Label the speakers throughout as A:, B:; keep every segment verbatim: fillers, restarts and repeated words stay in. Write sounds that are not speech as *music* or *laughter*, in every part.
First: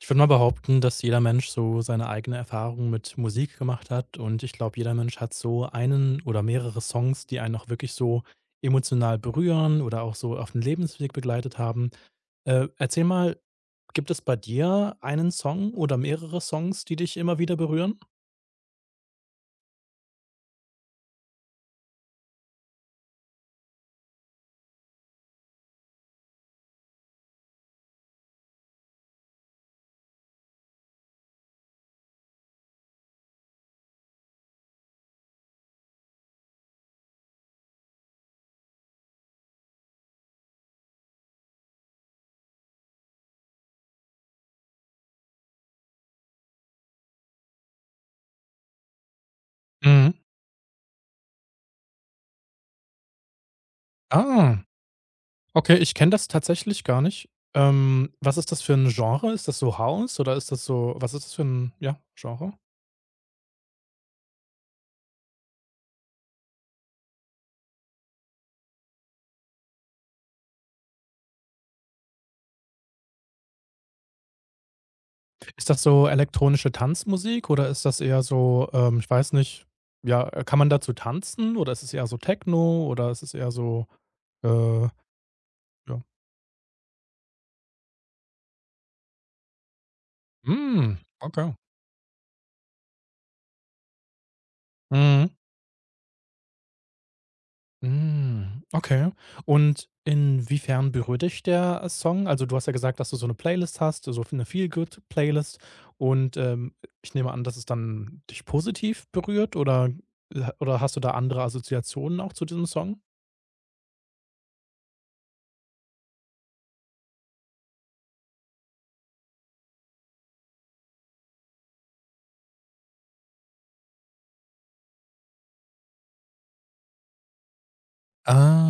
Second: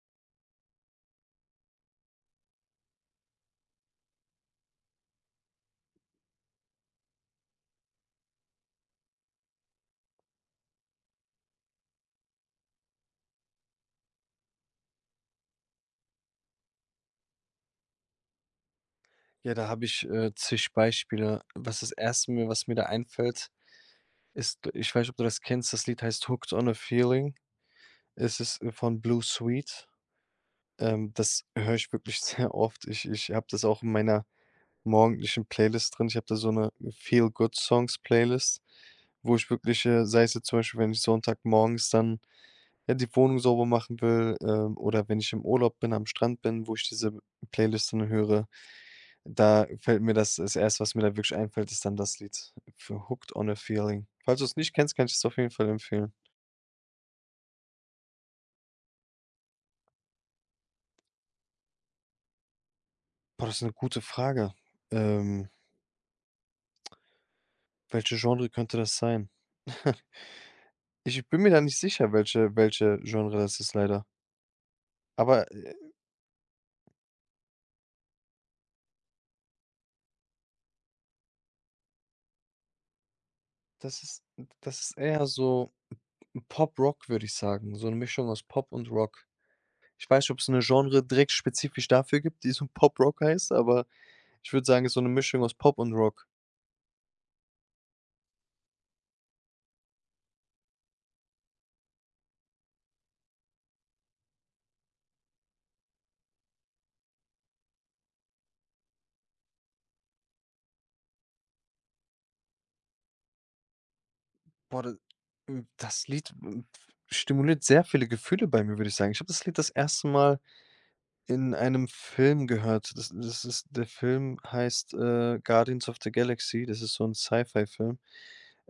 A: Ich würde mal behaupten, dass jeder Mensch so seine eigene Erfahrung mit Musik gemacht hat und ich glaube, jeder Mensch hat so einen oder mehrere Songs, die einen auch wirklich so emotional berühren oder auch so auf den Lebensweg begleitet haben. Äh, erzähl mal, gibt es bei dir einen Song oder mehrere Songs, die dich immer wieder berühren?
B: Ja, da habe ich, äh, zig Beispiele. Was das erste mir was mir da einfällt, ist ich weiß nicht, ob du das kennst. Das Lied heißt „Hooked on a Feeling“. Es ist, äh, von Blue Sweet. Ähm, das höre ich wirklich *laughs* sehr oft. Ich ich habe das auch in meiner morgendlichen Playlist drin. Ich habe da so eine Feel-Good-Songs-Playlist, wo ich wirklich, äh sei es jetzt zum Beispiel, wenn ich Sonntagmorgens dann, ja, die Wohnung sauber machen will, ähm, oder wenn ich im Urlaub bin, am Strand bin, wo ich diese Playlist dann höre. Da fällt
A: Mhm.
B: mir das das Erste, was mir da wirklich einfällt, ist dann das Lied für „Hooked on a Feeling“. Falls du es
A: Ah.
B: nicht kennst, kann ich es auf jeden Fall
A: Okay, ich kenne
B: empfehlen.
A: das tatsächlich gar nicht. Ähm, was ist das für ein Genre? Ist das so House oder ist das so was ist das für ein, ja, Genre?
B: Boah, das ist eine gute Frage. Ähm, welche Genre könnte das sein? *laughs* Ich bin mir da nicht sicher, welche welche Genre das ist leider. Aber,
A: Ist
B: äh,
A: das so elektronische Tanzmusik oder ist das eher so, ähm, ich weiß nicht, ja, äh, kann man dazu tanzen, oder ist es eher so Techno oder ist es eher so,
B: das ist das
A: äh,
B: ist eher so
A: ja.
B: Pop-Rock, würde ich sagen, so eine Mischung aus Pop und Rock. Ich weiß nicht, ob es eine
A: Hm,
B: Genre direkt
A: okay.
B: spezifisch dafür gibt, die so Pop-Rock heißt, aber ich würde sagen, es ist so eine
A: Mhm.
B: Mischung aus Pop und Rock.
A: Hm, okay. Und inwiefern berührt dich der äh, Song? Also, du hast ja gesagt, dass du so eine Playlist hast, so eine Feel-Good-Playlist, und, ähm, ich nehme an, dass es dann dich positiv berührt, oder äh, oder hast du da andere Assoziationen auch zu diesem Song?
B: Boah, da hm, das Lied, hm, stimuliert sehr viele Gefühle bei mir, würde ich sagen. Ich habe das Lied das erste Mal in einem Film gehört. Das das ist der Film heißt, äh, „Guardians of the Galaxy“. Das ist so ein Sci-Fi-Film.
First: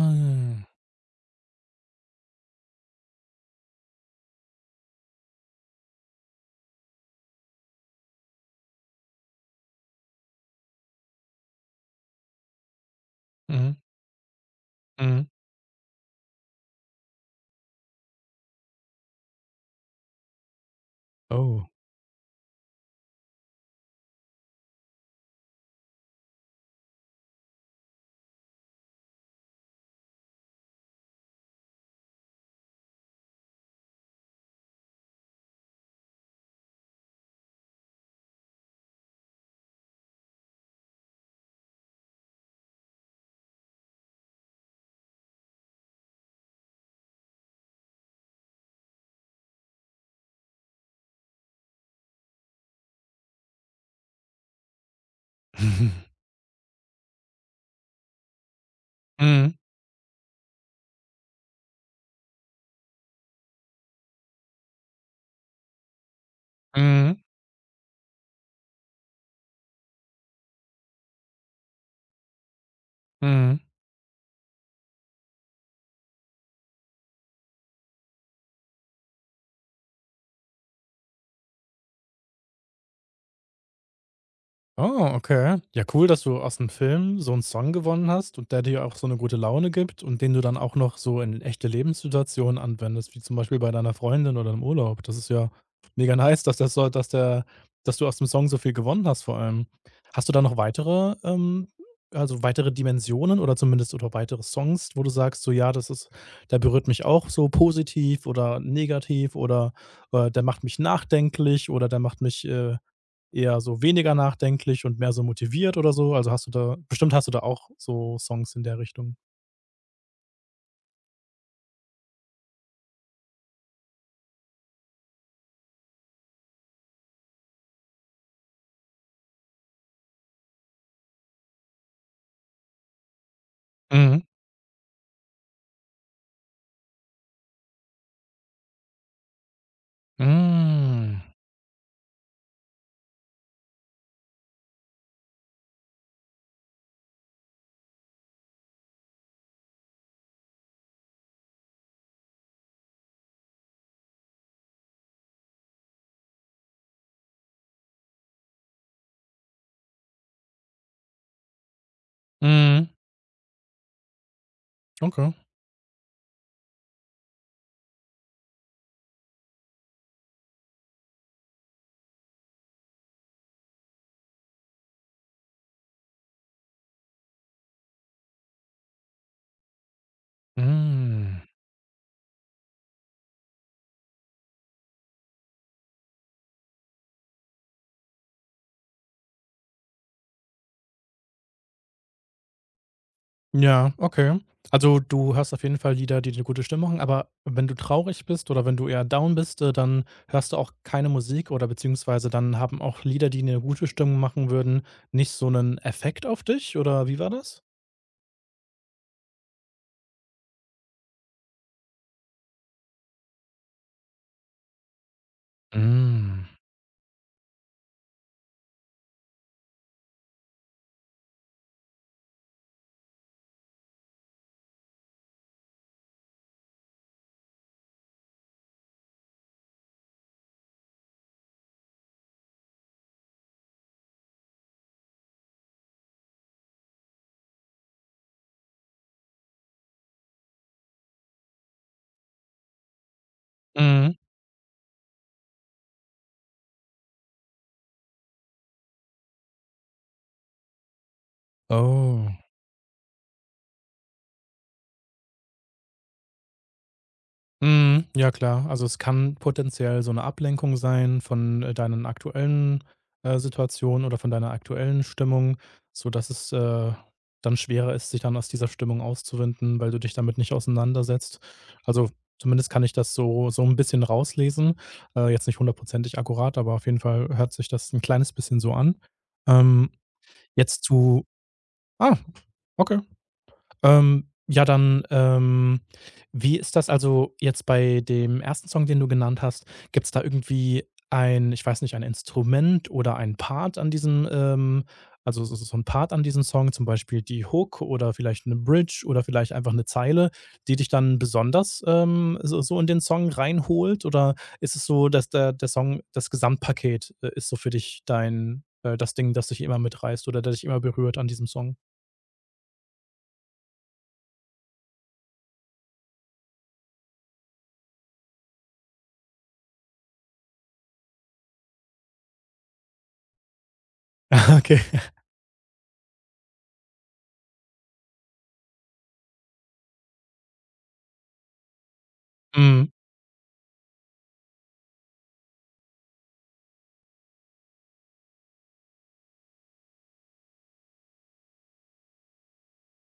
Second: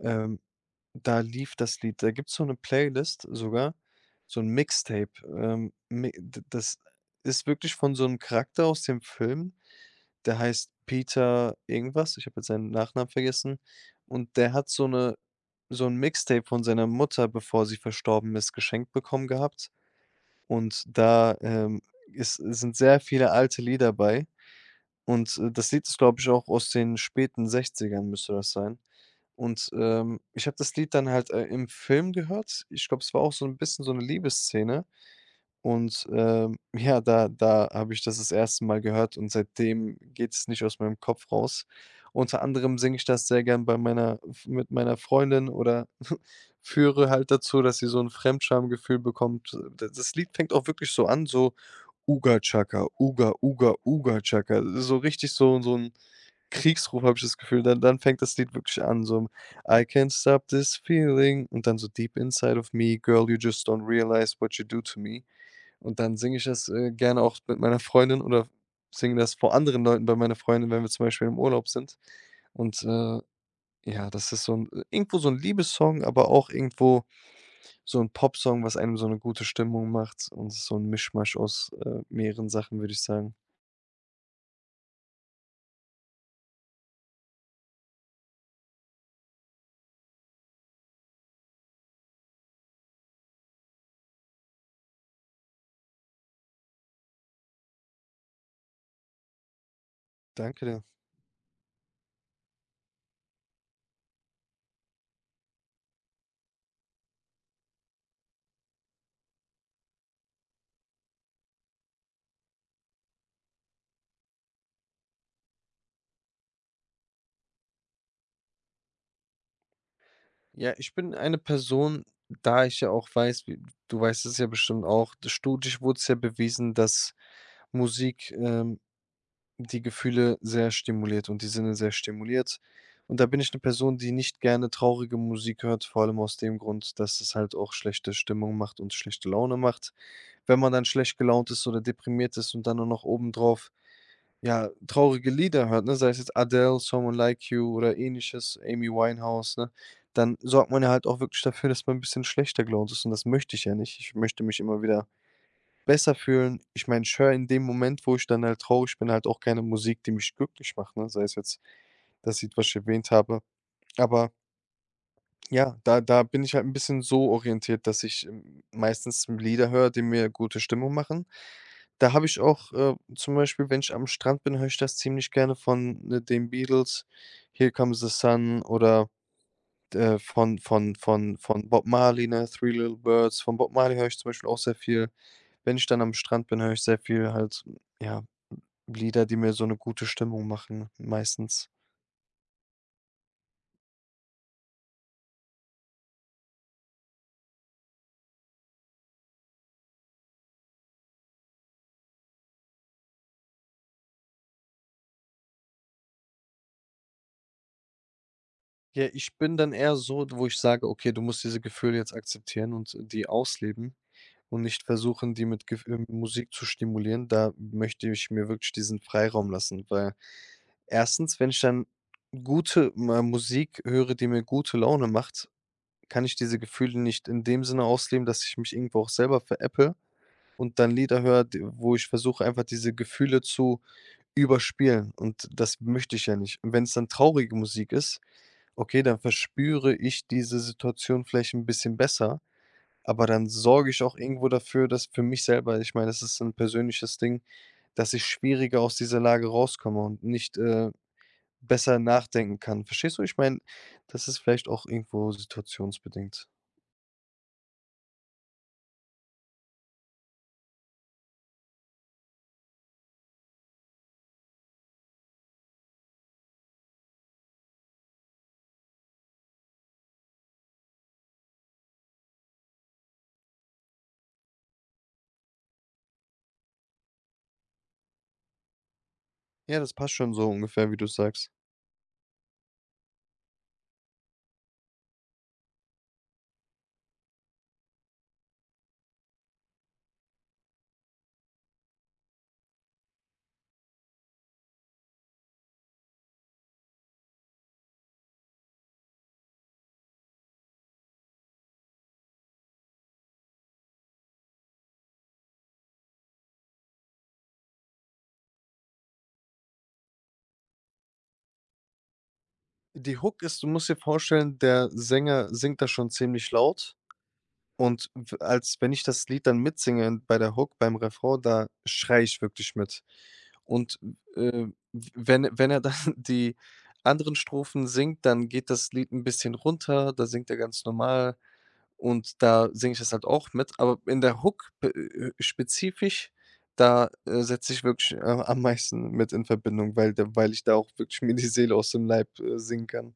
B: Ähm da lief das Lied. Da gibt's so 'ne Playlist sogar, so 'n Mixtape. Ähm, mi d das ist wirklich von so 'nem Charakter aus dem Film, der heißt Peter irgendwas. Ich habe jetzt seinen Nachnamen vergessen.
A: Mhm,
B: Und der hat so 'ne
A: mhm.
B: so 'n Mixtape von seiner Mutter, bevor sie verstorben ist, geschenkt bekommen gehabt. Und da,
A: Oh.
B: ähm, ist sind sehr viele alte Lieder bei. Und, äh, das Lied ist, glaube ich, auch aus den späten Sechzigern müsste das sein. Und, ähm, ich habe das Lied dann halt, äh, im Film gehört. Ich glaube, es war auch so ein bisschen so eine Liebesszene und, ähm, *laughs* ja, da da habe ich das das erste Mal gehört und seitdem geht es nicht aus meinem Kopf raus. Unter anderem singe ich das sehr gern bei meiner mit meiner Freundin oder *laughs* führe halt dazu, dass sie so ein Fremdschamgefühl bekommt. D das Lied fängt auch wirklich so an, so: „Uga Chaka, Uga, Uga, Uga Chaka.“ So richtig so so ein
A: *laughs*
B: Kriegsruf, habe ich das Gefühl. Dann dann fängt das Lied wirklich an, so:
A: Mhm,
B: „I can't stop this feeling“, und dann so: „Deep inside of me, girl, you just don't realize what you do to me.“ Und dann singe ich das, äh,
A: mhm,
B: gerne auch mit meiner Freundin oder singe das vor anderen Leuten bei meiner Freundin, wenn wir zum Beispiel im Urlaub sind. Und, äh,
A: mhm.
B: ja, das ist so 'n irgendwo so ein Liebessong, aber auch irgendwo so ein Popsong, was einem so eine gute Stimmung macht, und es ist so ein Mischmasch aus, äh, mehreren Sachen, würde ich sagen.
A: Oh, okay. Ja, cool, dass du aus dem Film so einen Song gewonnen hast und der dir auch so eine gute Laune gibt und den du dann auch noch so in echte Lebenssituationen anwendest, wie zum Beispiel bei deiner Freundin oder im Urlaub. Das ist ja mega nice, dass das so dass der dass du aus dem Song so viel gewonnen hast vor allem. Hast du da noch
B: Danke dir.
A: weitere, ähm also, weitere Dimensionen oder zumindest oder weitere Songs, wo du sagst so: „Ja, das ist der berührt mich auch so positiv oder negativ, oder, äh, der macht mich nachdenklich, oder der macht mich, äh eher so weniger nachdenklich und mehr so motiviert oder so?" Also, hast du da bestimmt hast du da auch so Songs in der Richtung?
B: Ja, ich bin eine Person, da ich ja auch weiß, wie du weißt es ja bestimmt auch, d- studisch wurde es ja bewiesen, dass Musik ähm, die Gefühle sehr stimuliert und die Sinne sehr stimuliert. Und da bin ich eine Person, die
A: Mhm.
B: nicht gerne traurige Musik hört, vor allem aus dem Grund, dass es halt auch schlechte Stimmung macht und schlechte Laune macht. Wenn man dann schlecht
A: Hm.
B: gelaunt ist oder deprimiert ist und dann nur noch obendrauf ja, traurige Lieder hört, ne, sei es jetzt Adele, „Someone Like You“ oder Ähnliches, Amy Winehouse, ne, dann sorgt man ja halt auch wirklich dafür, dass man ein bisschen schlechter gelaunt ist, und das möchte ich ja nicht. Ich möchte mich immer wieder besser fühlen. Ich meine, ich höre in dem Moment, wo ich dann halt traurig bin, halt auch keine Musik, die mich glücklich macht, ne, sei es jetzt das Lied, was ich
A: Mhm.
B: erwähnt habe. Aber
A: Okay.
B: ja, da da bin ich halt ein bisschen so orientiert, dass ich, ähm, meistens Lieder höre, die mir gute Stimmung machen. Da habe ich auch, äh, zum Beispiel, wenn ich am Strand bin, höre ich das ziemlich gerne von, äh, den Beatles, „Here Comes the Sun“, oder, äh, von von von
A: Hm.
B: von Bob Marley, ne, „Three Little Birds“. Von Bob Marley höre ich zum Beispiel auch sehr viel. Wenn ich dann am Strand bin, höre ich sehr viel halt, ja, Lieder, die mir so eine gute Stimmung machen, meistens.
A: Ja, okay. Also, du hörst auf jeden Fall Lieder, die dir gute Stimmung machen, aber wenn du traurig bist oder wenn du eher down bist, äh, dann hörst du auch keine Musik, oder beziehungsweise dann haben auch Lieder, die eine gute Stimmung machen würden, nicht so einen Effekt auf dich, oder wie war das?
B: Ja, ich bin dann eher so, wo ich sage: „Okay, du musst diese Gefühle jetzt akzeptieren und die ausleben“, und nicht versuchen, die mit Gef äh,
A: Hm.
B: Musik zu stimulieren. Da möchte ich mir wirklich diesen Freiraum lassen, weil erstens, wenn ich dann gute Ma Musik höre, die mir gute Laune macht, kann ich diese Gefühle nicht in dem Sinne ausleben, dass ich mich irgendwo auch selber veräpple und dann Lieder höre, d wo ich versuche, einfach diese Gefühle zu überspielen, und das möchte ich ja nicht. Und wenn's dann traurige Musik ist, okay, dann verspüre ich diese Situation vielleicht 'n bisschen besser, aber dann sorge ich
A: Mhm.
B: auch irgendwo dafür, dass für mich selber ich meine, das ist ein persönliches Ding, dass ich schwieriger aus dieser Lage rauskomme und nicht, äh, besser
A: Oh.
B: nachdenken kann. Verstehst du? Ich meine, das ist vielleicht auch irgendwo situationsbedingt.
A: Mhm, ja klar. Also, es kann potenziell so eine Ablenkung sein von, äh, deinen aktuellen, äh, Situationen oder von deiner aktuellen Stimmung, so dass es, äh, dann schwerer ist, sich dann aus dieser Stimmung auszuwinden, weil du dich damit nicht auseinandersetzt. Also, zumindest kann ich das so so ein bisschen rauslesen. Äh, jetzt nicht hundertprozentig akkurat, aber auf jeden Fall hört sich das ein kleines bisschen so an.
B: Ja,
A: Ähm,
B: das passt schon so
A: jetzt
B: ungefähr, wie du
A: zu
B: sagst.
A: ah, okay. Ähm, ja, dann, ähm, wie ist das also jetzt bei dem ersten Song, den du genannt hast? Gibt es da irgendwie ein, ich weiß nicht, ein Instrument oder ein Part an diesem, ähm also, so so so Part an diesem Song, zum Beispiel die Hook oder vielleicht eine Bridge oder vielleicht einfach eine Zeile, die dich dann besonders, ähm, so so in den Song reinholt? Oder ist es so, dass der der Song das Gesamtpaket, äh, ist, so für dich dein, äh, das Ding, das dich immer mitreißt oder das dich immer berührt an diesem Song?
B: Die Hook ist du musst dir vorstellen, der Sänger singt das schon ziemlich laut. Und w als wenn ich das Lied dann mitsinge bei der Hook, beim Refrain, da schreie ich wirklich mit. Und, äh,
A: *laughs* Okay.
B: w wenn wenn er dann *laughs* die anderen Strophen singt, dann geht das Lied ein bisschen runter, da singt er ganz normal, und da
A: Mhm.
B: singe ich das halt auch mit. Aber in der Hook b äh, spezifisch, da, äh, setze ich wirklich, äh, am meisten mit in Verbindung, weil da weil ich da auch wirklich mir die Seele aus dem Leib, äh, singen kann.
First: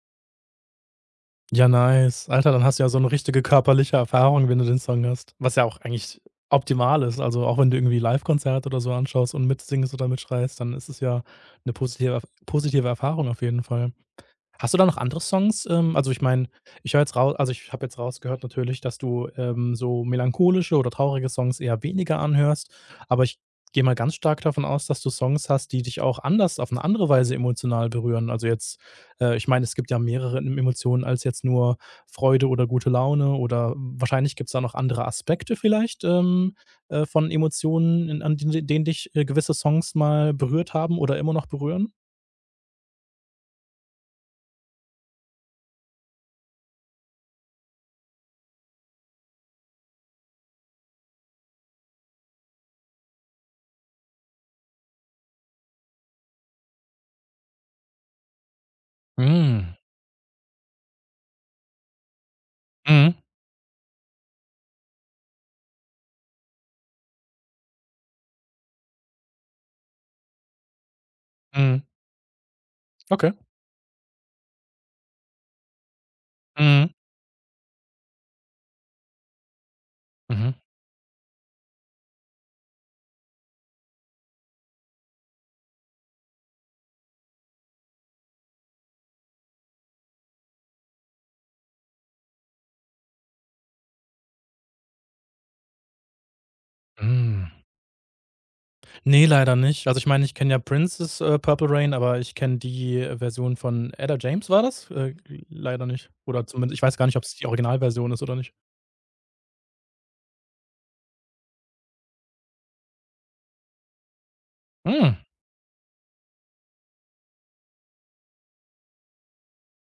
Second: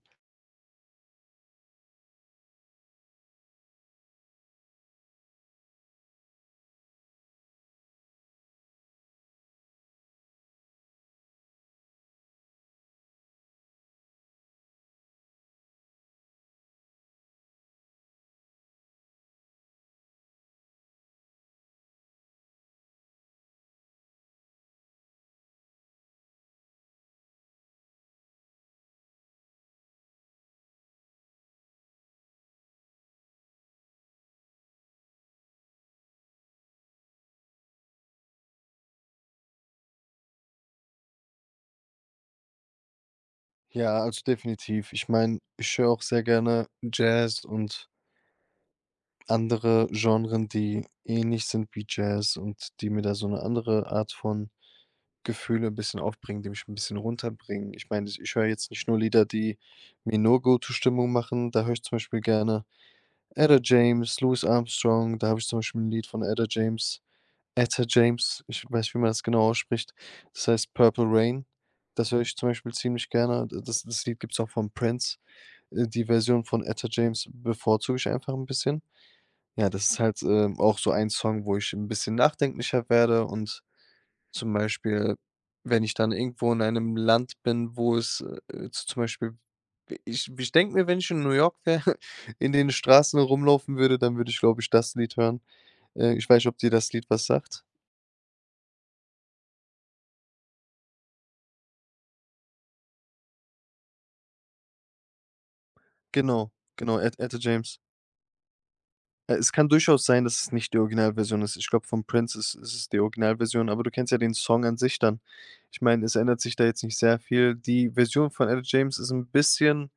A: Ja, nice. Alter, dann hast du ja so eine richtige körperliche Erfahrung, wenn du den Song hast, was ja auch eigentlich optimal ist. Also, auch wenn du irgendwie live Livekonzerte oder so anschaust und mitsingst oder mitschreist, dann ist es ja eine positive positive Erfahrung auf jeden Fall. Hast du da noch andere Songs? Ähm, also, ich meine, ich höre jetzt rau also, ich habe jetzt rausgehört natürlich, dass du, ähm, so melancholische oder traurige Songs eher weniger anhörst, aber ich gehe mal ganz stark davon aus, dass du Songs hast, die dich auch anders auf eine andere Weise emotional berühren. Also, jetzt äh, ich meine, es gibt ja mehrere em Emotionen als jetzt nur Freude oder gute Laune, oder wahrscheinlich gibt es da noch andere Aspekte vielleicht, ähm, äh, von Emotionen, in an d denen dich, äh, gewisse Songs mal berührt haben oder immer noch berühren?
B: Ja, also definitiv. Ich meine, ich höre auch sehr gerne Jazz und andere Genren, die ähnlich sind wie Jazz und die mir da so 'ne andere Art von Gefühle 'n bisschen aufbringen, die mich 'n bisschen runterbringen. Ich meine, ich höre jetzt nicht nur Lieder, die
A: Mhm.
B: mir nur gute Stimmung machen. Da höre ich zum Beispiel gerne
A: Mhm.
B: Etta James, Louis Armstrong. Da habe ich zum Beispiel 'n Lied von Etta James Etta James, ich weiß nicht, wie man das genau ausspricht. Das heißt „Purple Rain“.
A: Mhm.
B: Das höre ich zum Beispiel ziemlich
A: Okay.
B: gerne. D das das Lied gibt's auch von Prince. Äh, die Version von Etta
A: Mhm.
B: James bevorzuge ich einfach 'n bisschen. Ja, das ist halt,
A: Mhm.
B: ähm, auch so ein Song, wo ich ein bisschen nachdenklicher werde und zum Beispiel, wenn ich dann irgendwo in einem Land bin, wo es, äh, z zum Beispiel ich ich denke mir, wenn ich in New York wäre, *laughs* in den Straßen rumlaufen würde, dann würde ich, glaube ich, das Lied hören. Äh, ich weiß nicht, ob dir das Lied was
A: Hm.
B: sagt.
A: Ne, leider nicht. Also, ich meine, ich kenne ja Princes, äh, „Purple Rain", aber ich kenne die, äh, Version von Etta James war das? Äh, leider nicht. Oder
B: Genau,
A: zumindest, ich weiß
B: genau,
A: gar
B: Ed
A: nicht, ob es
B: Etta
A: die
B: James.
A: Originalversion ist oder nicht.
B: Äh, es kann durchaus sein, dass es nicht die Originalversion ist. Ich glaube, von Prince ist ist es die Originalversion, aber du kennst ja den Song an sich
A: Hm.
B: dann. Ich meine, es ändert sich da jetzt nicht sehr viel. Die Version von Etta James ist ein bisschen,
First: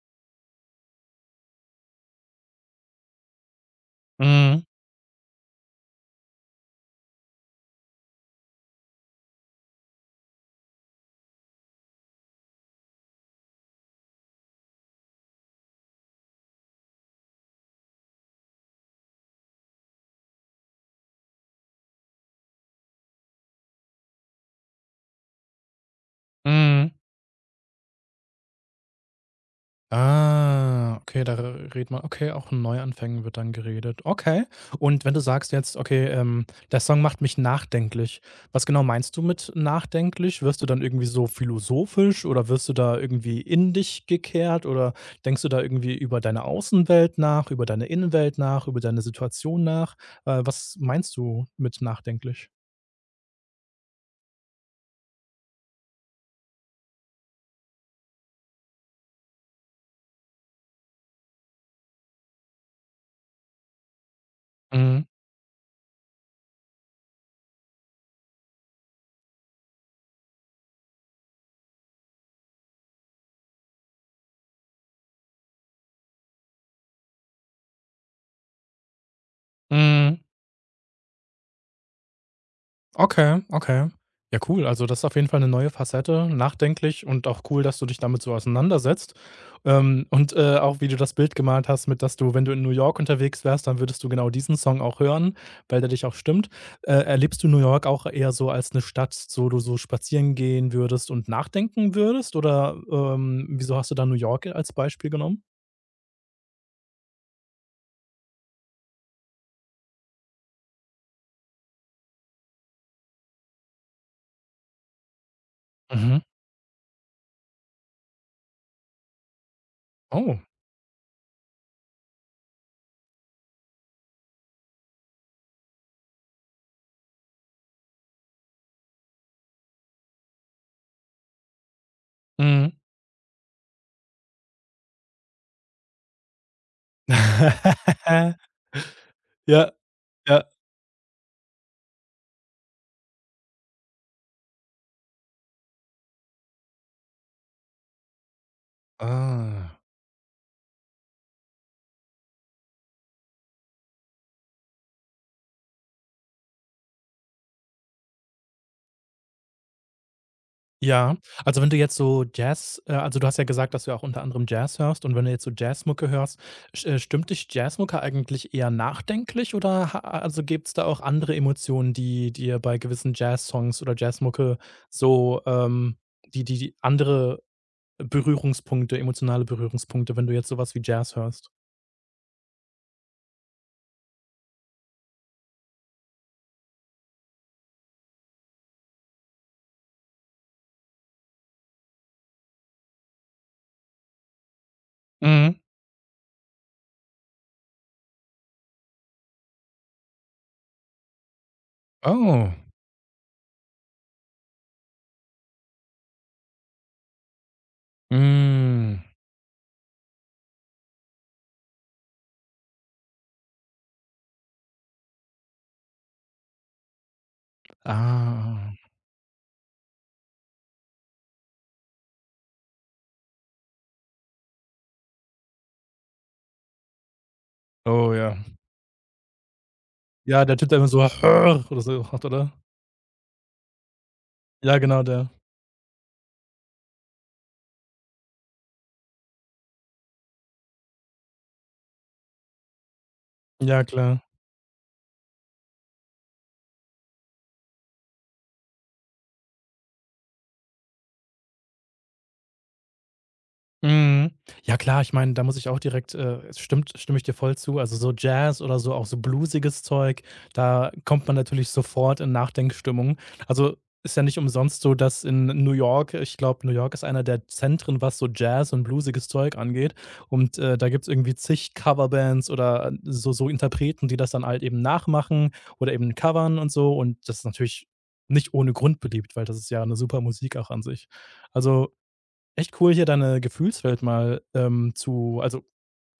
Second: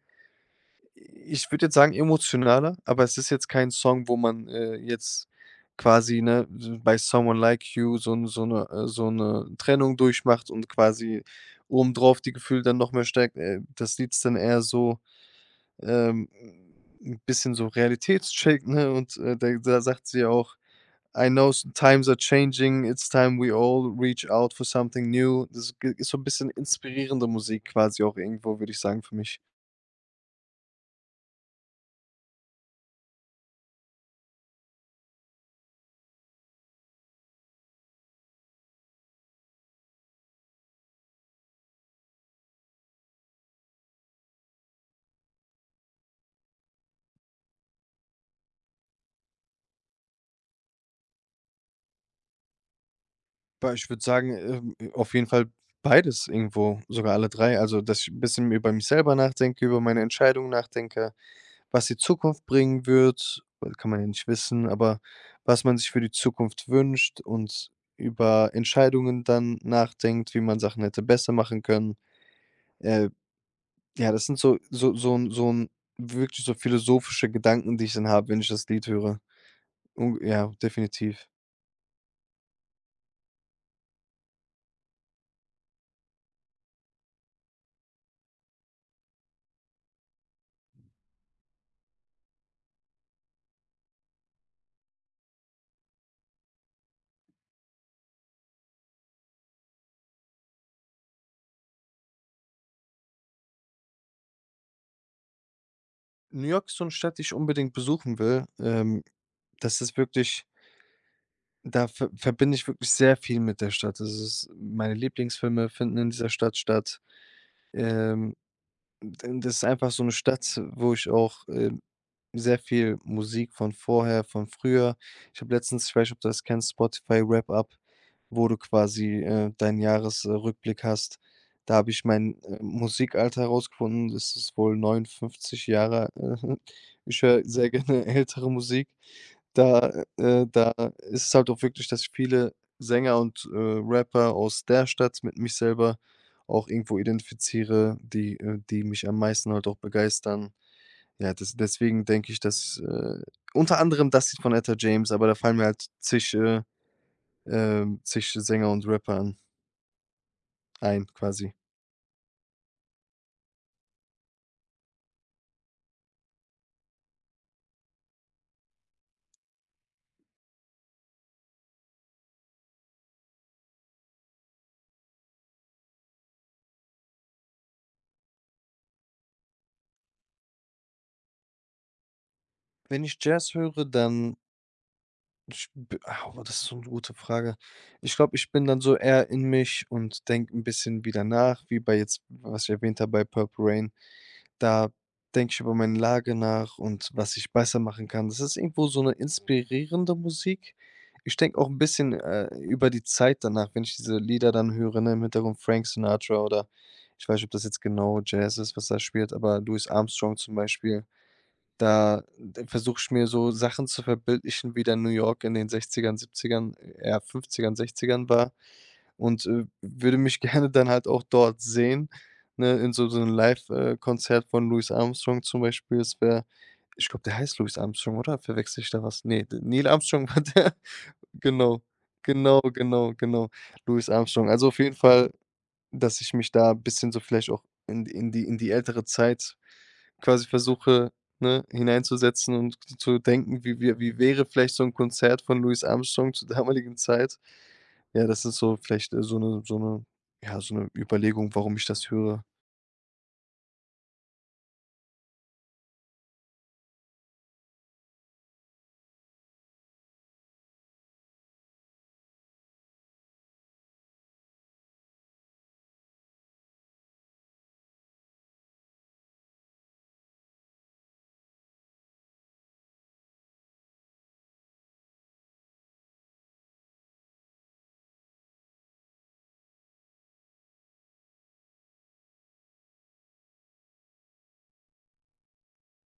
B: ich würde jetzt sagen, emotionaler, aber es ist jetzt kein Song, wo man,
A: Mhm.
B: äh, jetzt quasi, ne, so bei „Someone Like You“ so 'n so eine äh, so 'ne Trennung durchmacht und quasi obendrauf die Gefühle dann noch mehr stärkt. Äh, das Lied ist dann eher so ähm, 'n bisschen so Realitätscheck, ne? Und, äh, da da sagt sie auch: „I know s times are changing, it's time we all reach out for something new.“ Das g ist so ein bisschen
A: Mhm.
B: inspirierende Musik quasi auch irgendwo, würde ich sagen, für mich.
A: Ah, okay, da re redet man, okay, auch in Neuanfängen wird dann geredet. Okay. Und wenn du sagst jetzt, okay, ähm, der Song macht mich nachdenklich. Was genau meinst du mit nachdenklich? Wirst du dann irgendwie so philosophisch oder wirst du da irgendwie in dich gekehrt, oder denkst du da irgendwie über deine Außenwelt nach, über deine Innenwelt nach, über deine Situation nach? Äh, was meinst du mit nachdenklich?
B: Boah, ich würde sagen, ähm, auf jeden Fall beides irgendwo, sogar alle drei. Also, dass ich 'n bisschen über mich selber nachdenke, über meine Entscheidungen nachdenke, was die Zukunft bringen wird, weil kann man ja nicht wissen, aber
A: Mhm.
B: was man sich für die Zukunft wünscht und über Entscheidungen dann nachdenkt, wie man Sachen hätte besser machen können. Äh, ja, das sind so so so 'n so 'n wirklich so philosophische Gedanken, die ich dann habe, wenn ich das Lied höre. Un
A: Mhm.
B: ja, definitiv.
A: Okay, okay. Ja, cool. Also, das ist auf jeden Fall eine neue Facette, nachdenklich, und auch cool, dass du dich damit so auseinandersetzt. Ähm, und, äh, auch wie du das Bild gemalt hast mit, dass du, wenn du in New York unterwegs wärst, dann würdest du genau diesen Song auch hören, weil der dich auch stimmt. Äh, erlebst du New York auch eher so als eine Stadt, so, du so spazieren gehen würdest und nachdenken würdest? Oder, ähm, wieso hast du da New York als Beispiel genommen?
B: New York ist so 'ne Stadt, die ich unbedingt besuchen will. Ähm, das ist wirklich da ver verbinde ich wirklich sehr viel mit der Stadt. Das ist meine Lieblingsfilme finden in
A: Mhm.
B: dieser Stadt statt. Ähm Und das ist einfach so eine
A: Oh.
B: Stadt, wo ich auch, ähm, sehr viel Musik von vorher, von früher ich habe letztens ich weiß nicht, ob du das kennst, Spotify Wrap Up, wo du quasi, äh, deinen Jahresrückblick hast. Da habe ich mein, äh,
A: Mhm.
B: Musikalter herausgefunden. Das ist wohl neunundfünfzig Jahre. Äh, *laughs* ich höre sehr gerne *laughs*
A: *laughs*
B: ältere Musik.
A: Ja,
B: Da äh,
A: ja.
B: da ist es halt auch wirklich, dass viele Sänger und, äh, Rapper aus der Stadt mit mich selber auch irgendwo identifiziere, die äh, die mich am meisten halt auch
A: Ah.
B: begeistern. Ja, des deswegen denke ich, dass, äh unter anderem das Lied von Etta James, aber da fallen mir halt zig, äh ähm, sich Sänger und Rapper an ein
A: Ja,
B: quasi.
A: also, wenn du jetzt so Jazz äh, also du hast ja gesagt, dass du auch unter anderem Jazz hörst, und wenn du jetzt so Jazzmucke hörst, st äh, stimmt dich Jazzmucke eigentlich eher nachdenklich, oder ha also, gibt's da auch andere Emotionen, die dir bei gewissen Jazzsongs oder Jazzmucke so, ähm die die die andere Berührungspunkte, emotionale Berührungspunkte, wenn du jetzt sowas wie Jazz hörst?
B: Wenn ich Jazz höre, dann ich b au, das ist so eine gute Frage. Ich glaube, ich bin dann so eher in mich und denke ein bisschen wieder nach, wie bei jetzt, was ich erwähnt habe, bei Purple Rain. Da denke ich
A: Mhm.
B: über meine Lage nach und was ich besser machen kann. Das ist irgendwo so eine inspirierende Musik. Ich denke auch ein bisschen, äh,
A: Oh.
B: über die Zeit danach, wenn ich diese Lieder dann höre, ne, im Hintergrund Frank Sinatra oder ich weiß nicht, ob das jetzt genau Jazz ist, was da
A: Hm.
B: spielt, aber Louis Armstrong zum Beispiel. Da d versuche ich mir so Sachen zu verbildlichen, wie dann New York in den sechzigern, siebzigern, 70ern, eher fünfzigern, war,
A: Ah.
B: und, äh, würde mich *laughs* gerne dann halt auch dort sehen, ne, in so so 'nem Live äh, Konzert von Louis Armstrong zum Beispiel. Es wäre ich glaube, der heißt Louis
A: Oh
B: Armstrong, oder?
A: ja.
B: Verwechsle ich da was? Nee d Neil Armstrong war
A: Ja, der Typ,
B: der.
A: der
B: *laughs*
A: immer so *laughs* oder
B: Genau,
A: so macht, oder?
B: genau, genau, genau. Louis Armstrong. Also,
A: Ja,
B: auf jeden
A: genau der.
B: Fall dass ich mich da ein bisschen so vielleicht auch in in die in die ältere Zeit quasi versuche, ne, hineinzusetzen und zu denken, wie
A: Ja,
B: wie wie
A: klar.
B: wäre vielleicht so ein Konzert von Louis Armstrong zur damaligen Zeit? Ja, das ist so vielleicht, äh, so eine so eine ja, so eine Überlegung, warum ich das höre.
A: Mhm. Ja klar, ich meine, da muss ich auch direkt, äh, es stimmt, stimme ich dir voll zu. Also, so Jazz oder so auch so bluesiges Zeug, da kommt man natürlich sofort in Nachdenkstimmung. Also, ist ja nicht umsonst so, dass in New York, ich glaube, New York ist einer der Zentren, was so Jazz und bluesiges Zeug angeht. Und, äh, da gibt's irgendwie zig Coverbands oder, äh, so so Interpreten, die das dann halt eben nachmachen oder eben covern und so. Und das ist natürlich nicht ohne Grund beliebt, weil das ist ja eine super Musik auch an sich. Also, echt cool, hier deine Gefühlswelt mal, ähm, zu, also,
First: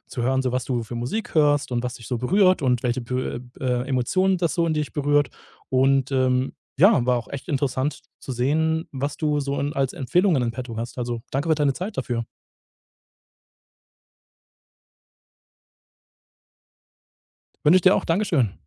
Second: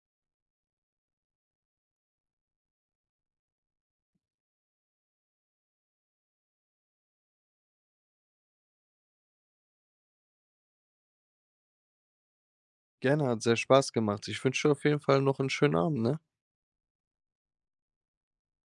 A: zu hören, so was du für Musik hörst und was dich so berührt, und welche Be äh, äh, Emotionen das so in dich berührt. Und, ähm, ja, war auch echt interessant zu sehen, was du so in, als Empfehlungen in petto hast. Also, danke für deine Zeit dafür.
B: Gerne, hat sehr Spaß gemacht. Ich wünsche dir auf jeden Fall noch einen schönen Abend, ne?
A: Wünsche ich dir auch. Dankeschön.